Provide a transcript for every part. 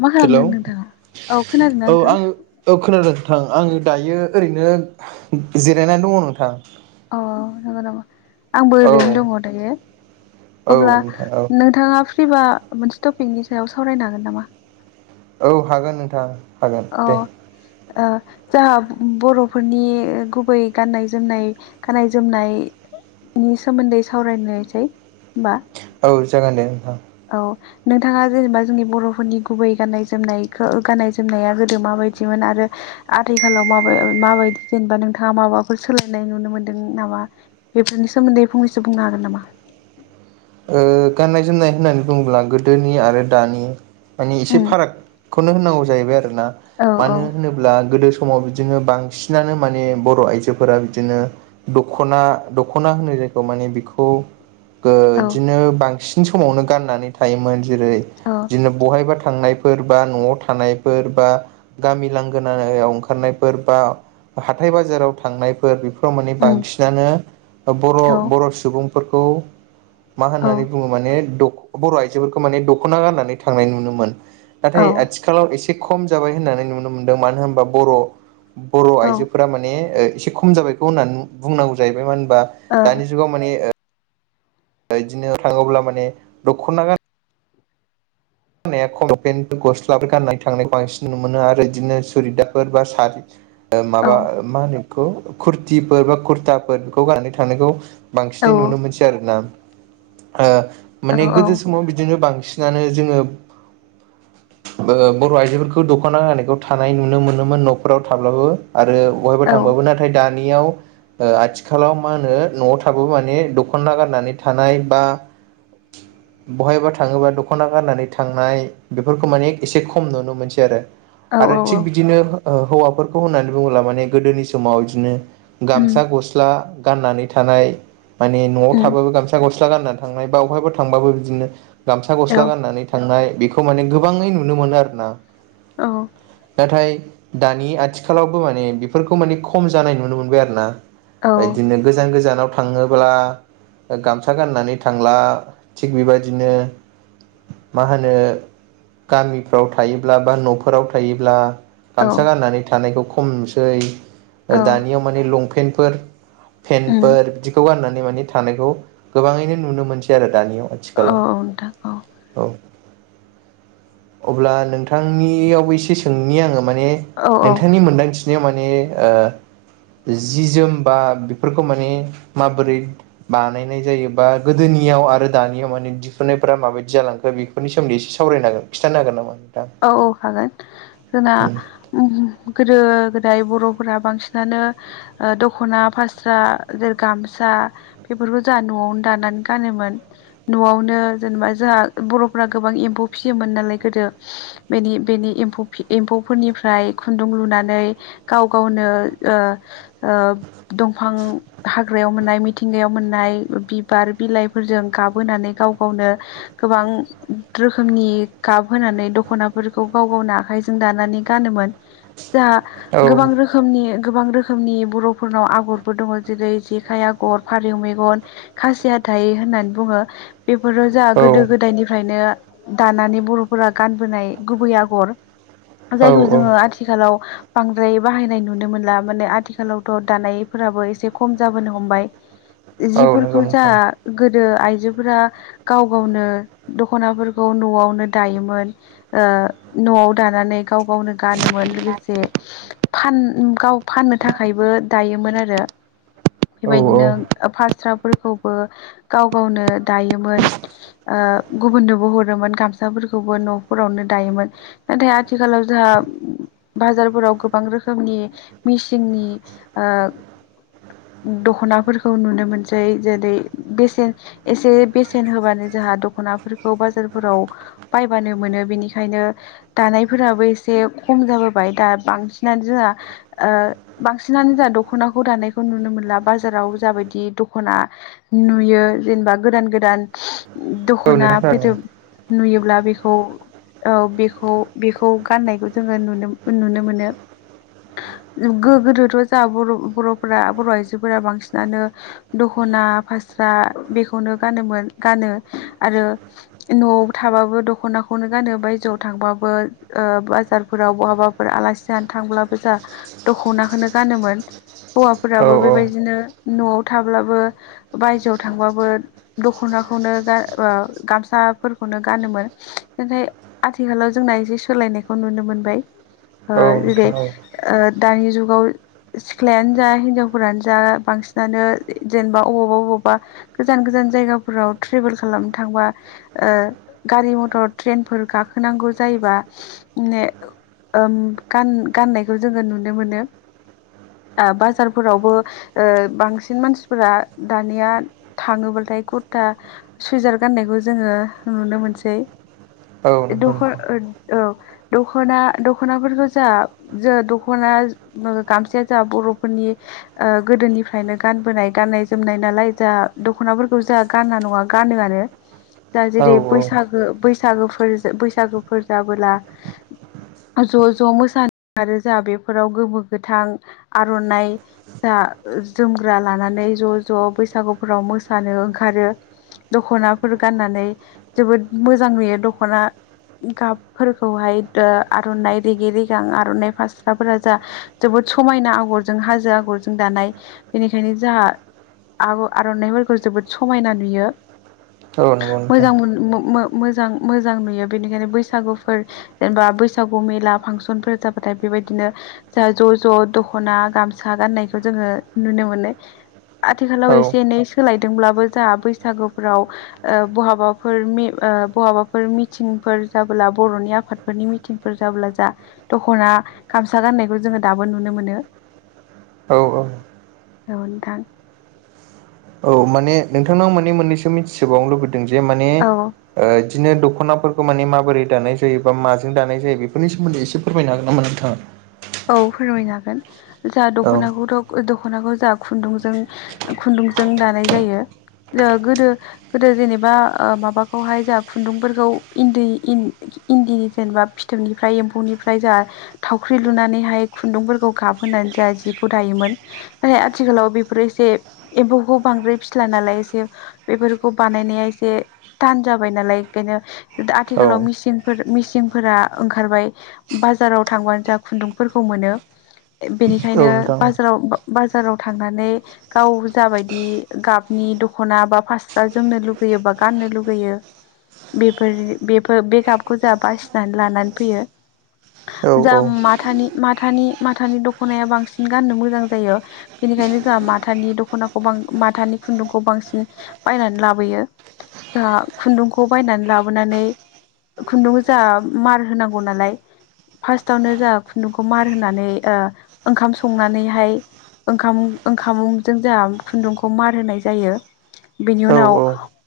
मा हेलौ खालामदों नोंथाङा औ खोनादोंना औ नोंथां आं औ खोनादों। ओं आंङो दायो ओरैनो जिरायनानै दङ नोंथां। औ नंगौ नामा। आंबो औ ओरैनो दङ दायो अब्ला नोंथां औ नोंथांङा फ्रिबा मोनसे टपिकनि सायाव सावरायनो हागोन नामा? औ हागोन नोंथां हागोन अ दे। ओ जाहा बर'फोरनि गुबै गाननाय जोमनाय गाननाय जोमनाय नि सोमोन्दै सावरायनायसै होमबा खसागोन दे नोंथां औ नोंथाङा जेनेबा जोंनि बर'फोरनि गुबै गाननाय जोमनायखौ गाननाय जोमनाया गोदो माबायदिमोन? आरो आथिखालाव माब माबायदि जेनेबा नोंथाङा माबाफोर सोलायनाय नुनो मोनदों नामा? बेफोरनि सोमोन्दै फंनैसो बुंनो हागोन नामा? ओ गाननाय जोमनाय होननानै बुङोब्ला गोदोनि आरो दानि मानि एसे उम फारागखौनो होननांगौ जाहैबाय आरोना औ औ मानो होनोब्ला गोदो समाव बिदिनो बांसिनानो माने बर' आइजोफोरा बिदिनो दख'ना दख'ना होनो जेरखौ माने बिखौ ओ औ बिदिनो बांसिन समावनो गाननानै थायोमोन जेरै औ बिदिनो बहायबा थांनाय फोर बा न'आव थानायफोर बा गामि लांगोनायाव ओंखारनायफोर बा हाथाय बाजाराव थांनायफोर बेफोर फ्राव माने उम बांसिनानो बर' औ बर' सुबुंफोरखौ मा औ होननानै बुङो माने दख बर' आइजोफोरखौ माने दखना गाननानै थांनाय नुनो मोन। औ नाथाय आथिखालाव एसे खम जाबाय होननानै नुनो मोनदों मानो होनबा बर' बर' ओ आइजोफोरा माने एसे खम जाबायखौ होननानै बुंनांगौ जाहैबाय मा होन बा औ दानि जुागाव माने ओ दा इदिनो थाङोब्ला माने दख'ना गान गानाया खमपेेन गस्लाफोर गाननाय थांनायखौ बांसिन नु मोनो आरो बिदिनो सुरिदाफोर बा सारि ओ औ माबा मा होनो बेखौ कुरथिफोर बा कुर्ताफोर बेखौ गाननानै थानायखौ औ बांसिनै नुनो मोनसै आरोना ओ माने गोदो समाव बिदिनो बांसिन। फिसिनानै जोंङो [inaudible] ओ बर' आइजोफोरखौ दख'ना होनायखौ थानाय नुनो मोनोमोन न'फोराव थाब्लाबो। आरो बहायबा औ थांबाबो नाथाय दानि। दानियाव ओ आथिखालाव मा होनो न'आव थाबा माने दख'ना गारनानै थानाय बा [inaudible] बहायबा थांङोबा दख'ना गाननानै थांनाय बेफोरखौ माने एसे खम नुनो मोनसै आरो औ आरो औ औ थिग बिदिनो ओ हौवाफोरखौ होननानै बुङोब्ला माने गोदोनि समाव बिदिनो उम गामसा गस्ला। गाननानै थानाय माने न'आव उम थाबाबो गामसा गस्ला गाननानै थांनाय बा बबेहायबा थांबाबो बिदिनो। गामसा औ गस्ला गाननानै थांनाय बेखौ माने गोबाङै नुनो मोनो आरो ना। औ। नाथाय दानि आथिखालावबो माने बेफोरखौ माने खम जानाय नुनो मोनबाय आरो ना। औ ओ बिदिनो गोजान गोजानाव थाङोब्ला। गामसा गाननानै थांला थिग बेबायदिनो। मा होनो गामिफ्राव थायोब्ला बा न'फोराव थायोब्ला। औ गामसा गाननानै थानायखौ खम नुसै औ दानियाव माने लंपेन्टफोर। उम फेनफोर बिदिखौ गाननानै माने थानायखौ गोबाङैनो नुनो मोनसै आरो। दानियाव औ आथिखालाव। औ नोंथां औ औ अब्ला नोंथांनियावबो एसे सोंनि आङो। माने औ औ नोंथांनि मोन्दांथिनायाव माने ओ। जि जोम बा बेफोरखौ माने माबोरै बानायनाय जायो बा गोदोनि। नियाव आरो दानियाव माने दिहुननायफोरा माबायदि जालांखो बेफोर सोमोन्दैसे सावरायनांगोन खिथानो हागोन नामा। औ औ हागोन जोंना गोदो गोद दाय बर'फोरा बांसिनानो ओ दखना फास्रा जेरै गामसा बेफोर। बे फोरखौ जोंङा न'आवनो दानानै गानोमोन न'आवनो जेनेबा जोंङा बर'फोरा गोबां एम्फौ फिसि। सियोमोन नालाय गोदो। बेनि बेनि एम्फौ फि एम्फौफोरनिफ्राय खुन्दुं लुनानै गाव गावनो ओ ओ दंफां हाग्रायाव मोननाय मिथिंगायाव मोननाय बिबार बिलाइफोरजों गाबहोनै गाव गावनो गोबां रोखोमनि गाबहोनानै दख'नाफोरखौ गाव गावनो आखायजों दानानै गानोमोन जोंहा गोबां रोखोमनि। गोबां रोखोमनि बर'फोरनाव आगरफोर दङ जेरै जेखाइ आग'र फारौ मेगन खासिया हाथाय होननानै बुङो बेफोरो जों गोदो गोदायनिफ्रायनो दानानै बर'फोरा गानबोनाय गुबै आगर जायखौ खिन्थानो जोङो हागोन आथिखालाव बांद्राय बाहायनाय नुनो मोनला माने आथिखालावथ' दानायफोराबो एसे खम जाबोनो हमबाय। नामा नोंथां? औ नंगौ जिफोरखौ जा नोंथां गो गोदो आइजोफोरा गाव गावनो दख'नाफोरखौ न'आवनो दायोमोन। ओ न'आव दानानै गाव गावनो गानोमोन लोगोसे। फान गाव फाननो थाखायबो दायोमोन आरो औ बेबायदिनो ओ फास्राफोरखौ। बो गाव गावनो दायोमोन ओ गुबुननोबो हरोमोन गामसाफोरखौबो न' फोरावनो दायोमोन नाथाय आथिखालाव जोंहा बाजारफोराव गोबां रोखोमनि मिसिंनि ओ दखनाफोरखौ नुनो मोनसै जेरै बेसेन एसे बेसेन होबानो ज जोंहा दख'नाफोरखौ बाजारफोराव बायबानो मोनो बेनिखायनो दानायफोराबो एसे खम जाबोबाय दा बांसिनानो जोंहा ओ बांसिनानो जा दख'नाखौ दानायखौ नुनो मोनला बाजाराव जाबायदि दखना नुयो। यो जेनेबा गोदान गोदान औ दखना नोंथां फैदोब नुयोब्ला बेखौ। औ बेखौ बेखौ गाननायखौ जोङो नुनो नुनो मोनो। गो-गोदोथ' जाहा बर'-बर'फोरा बर' आयजोफोरा बांसिनानो दख' अना फासरा बेखौनो गानो मोन गानो आरो नआवबो थाबाबो दख'नाखौनो गानो बायजोआव थांबाबो ओ बाजारफोराव बहाबाफोर आलासि जानो थांब्लाबो जा। दख'नाखौनो गानोमोन। हौवाफोराबो बेबायदिनो न'आव थाब्लाबो बायजोआव थांबाबो दख'ना खौनो गान अ गामसाफोरखौनो गानोमोन। नाथाय आथिखालाव जोंना एसे सोलायनायखौ नुनो मोनबाय। ओ जेरै ओ दानि जुगाव सिख्लायानो जा हिनजावफोरानो जा बां सिनानो जेनेबा अबावबा बबावबा गोजान गोजान जायगाफोराव ट्रेभेल खालामनो थांबा ओ गारि मथर ट्रेनफोर गाखोनांगौ जायोबा ने ओम गान-गाननायखौ जोङो नुनो मोनो। आ बाजारफोरावबो ओ बांसिन मानसिफोरा दानिया थाङोब ओमफ्राय कुरता स्विजार गाननायखौ जोङो नुनो मोनसै। खोनादों औ औ नोंथां औ नंगौ दखर नोंथां ओ औ। दख'ना दख'नाफोरखौ जा जा दख'ना गामसाया जाहा बर'फोरनि ओ गोदोनिफ्रायनो गानबोनाय गाननाय जोमनाय नालाय जा दख'नाफोरखौ जा गाना नङा गानोआनो दा औ जेरै बैसागो बैस सागोफोर बैसागोफोर जाबोला ज' ज' मोसानो आरो जा बेफोराव गोमो गोथां आर'नाय जा जोमग्रा लानानै ज' ज' बैसागुफोराव मोसानो ओंखारो। दख'नाफोर गाननानै जोबोद मोजां नुयो दख'ना गाबफोरखौहाय दा आर'नाय रेगे रेगां आर'नाय फासराफोरा जा जोबोद समायना आगरजों हाजो आगरजों दानाय बेनिखायनो जाहा आर'-आर'नायफोरखौ जोबोद समायना नुयो। औ नंगौ नोंथां मोजां मोन मो-मो-मोजां। मोजां नुयो बेनिखायनो बैसागुफोर जेनेबा बैसागु मेला फांसनफोर जाबाथाय बेबायदिनो जा ज' ज' दख'ना गामसा गाननायखौ जोङो नुनो मोनो। आथिखालाव एसे औ एनै सोलायदोंब्लाबो जाहा बैसागुफोराव ओ बहाबाफोर मे ओ बहाबा फोर मिथिंफोर जाबोला बर'नि आफादफोरनि मिथिंफोर जाबोला जा दख'ना गामसा गान नायखौ जोङो दाबो नुनो मोनो। औ औ औ नोंथां। औ माने नोंथांनाव माने मोननैसो मिथिसोबावनो लुबैदों जे माने औ ओ बिदिनो दख'नाफोरखौ माने माबोरै दानाय जायो बा माजों दानाय जायो बेफोरनि सोमोन्दै एसे फोरमायनो हागोन नामा नोंथाङा? औ फोरमायनो हागोन जा औ दख'नाखौथ दख' दख'नाखौ जाहा खुन्दुंजों खुन्दुंजों दानाय जायो। जामा गोदो गोदो जेनेबा आ माबाखौहाय जाहा खुन्दुंफोरखौ इन्दि इन इन्दिनि जेनेबा फिथोबनिफ्राय एम्फौनिफ्राय जा थावख्रि लुनानैहाय खुन्दुंफोरखौ गाबहानै जाहा जिखौ दायोमोन नाथाय आथिखालाव बेफोर एसे एम्फौखौ बांद्राय फिला नालाय एसे बेफोरखौ बानायनाया एसे तान जाबाय नालाय ओंखाय नो दा आथिखालाव औ मिसिनफोर मिसिनफोरा ओंखारबाय बाजाराव थांबानो जा खुन्दुंफोरखौ मोनो औ बेनिखायनो नोंथां बाजाराव बाजाराव थांनानै गाव जाबायदि गाबनि दख'ना बा फासरा जोमनो लुुबैय योबा गाननो लुुबैयो। बेफोर बेफोर बे गाबखौ जाहा बासिनानै लानानै फैयो। औ औ। थानि माथानि माथानि दखनाया बांसिन गाननो मोजां जायो बेनिखायनो जाहा माथानि दख' नाखौ बां माथानि खुन्दुंखौ बांसिन बायनानै लाबोयो। जों खुन्दुंखौ बायनानै लाबोनानै खुन्दुं जा मार होनांगौ नालाय फार्स्टावनो जा। खन्दुखौ मार होनानै ओंखाम संनानैहाय ओंखाम ओंखामुंजों जोंहा खुन्दुंखौ मार होनाय जायो बेनि औ उनाव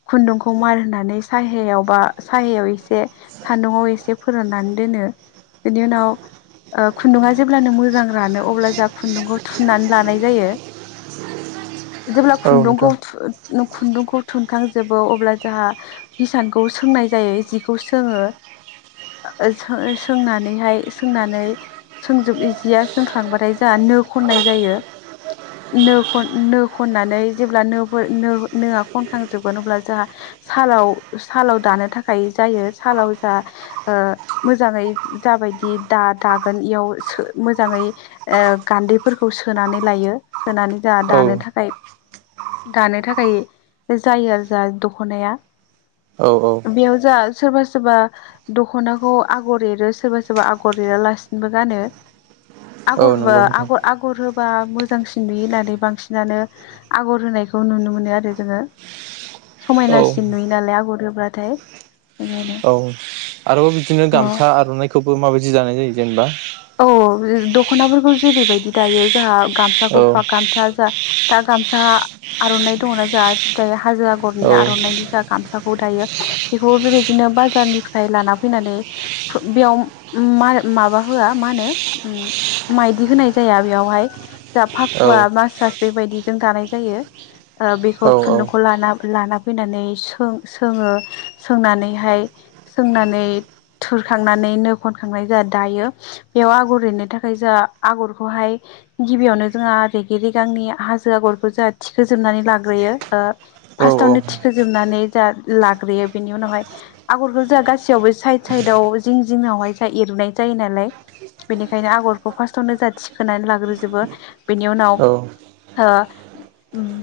खुन्दुंखौ मार होनानै साहायाव बा साहायाव एसे सान्दुं आव एसे फोराननानै दोन नो बेनि उनाव ओ खुन्दुंङा जेब्लानो मोजां रानो अब्ला जों खुन्दुंखौ थुनानै लानाय जायो। जेब्ला औ खुन्दुंखौ नोंथां थु खुन्दुंखौ थुनखांजोबो अब्ला जोंहा हिसानखौ सों नाय जिखौ सोङो सो सोंनानै हायो सोंनानै। सोंजोब इजया सोंख्लांबाथाय जोंना नी खननाय जायो नो नो खननानै जेब्ला नो नोआ खनखांजोबगोन अब्ला जोंहा सालाव सालाव दानो थाखाय जायो सालाव जा मोजांङै जा [inaudible] बायदि दा दागोन इयाव मोजांङै गान्दैफोरखौ सोनानै लायो सोनानै जोंहा दा दा औ नों थाखाय दानो थाखाय जायो आरो जों दख'नाया औ औ बेयाव जा सोरबा सोरबा दख'नाखौ आगर एरो सोरबा सोरबा आगर एरा लाै सिनबो गानो औ आगरबा नंगौ नोंथां आगर आगर होबा मोजांसिन नुयो होननानै बांसिनानो आगर होनाय बेखौ नुनो मोनो आरो जोंङो औ समायनासिन नुयो नालाय आगरोब्लाथाय बेखायनो औ आरोबाव बिदिनो औ गामसा आर'नाइखौबो माबायदि जानाय जायो जेनेबा औ दख'नाफोरखौ जेरैबायदि दायो जोहा गामसाखौ औ गामसा जा दा गामसा आर'नाइ दंङना जाहा जाय हाजो आगरनि औ आर'नाइनि जा गामसा दायो बेखौ बेबायदिनो बाजारनिफ्राय लाना फैनानै बेयाव माबा होया मा होनो ओ‌म माइदि होनाय जाया बेङावहाय दा औ पाखुवा मास सास बेबायदिजों दानाय जायो बेखौ औ खुन्दुंखौ लाना लाना फैनानै सों सोंङो सोंनानैहाय सोंनानै थुरखांनानै नो खनखांनाय जोंहा दायो बेयाव आगर एरनो थाखाय जोंहा आग'रखौहाय गिबियावनो जोंहा रेग रेगांनि जों आगरखौ जा थिखोजोबनानै लाग्रोयो ओ फार्स्टावनो औ थिखोजोबनानै जा लाग्रोयो बेनि उनावहाय आगरखौ जोंहा गासैयावबो साइद साइदाव जिं जिंवहाय जोंहा एरुनाय जायो नालाय बेनिखायनो आगरखौ फार्स्टावनो जा थिखोनानै लाग्रोजोबो बेनि उनाव औ ओ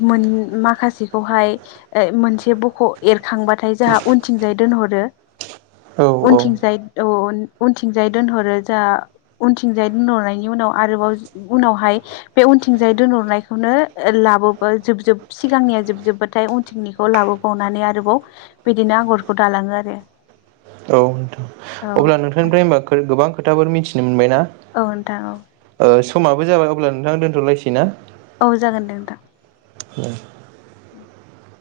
मोन माखासेखौहाय मोनसे बख' एरखां बाथाय जोंहा उनथिंजाय दोनहरो औ औ उनथिंजाय औ उनथिंजाय दोनहरो जा उनथिंजायै दोनहरनायनि उनाव आरोबाव उनावहाय बे उनथिंजाय दोनहरनायखौनो ओ लाबो जोब जोब सिगांनिया जोबजोबबाथाय उनथिंनिखौ लाबोबावनानै आरोबाव बिदिनो आगरखौ दालांङो आरो औ नोंथां औ अब्ला नोंथांनिफ्राय होमबा गोबां खोथाफोर मिथिनो मोनबाय औ नोंथां औ समाबो जाबाय अब्ला नोंथां दोनथ'लायसै ना औ जागोन दे [inaudible]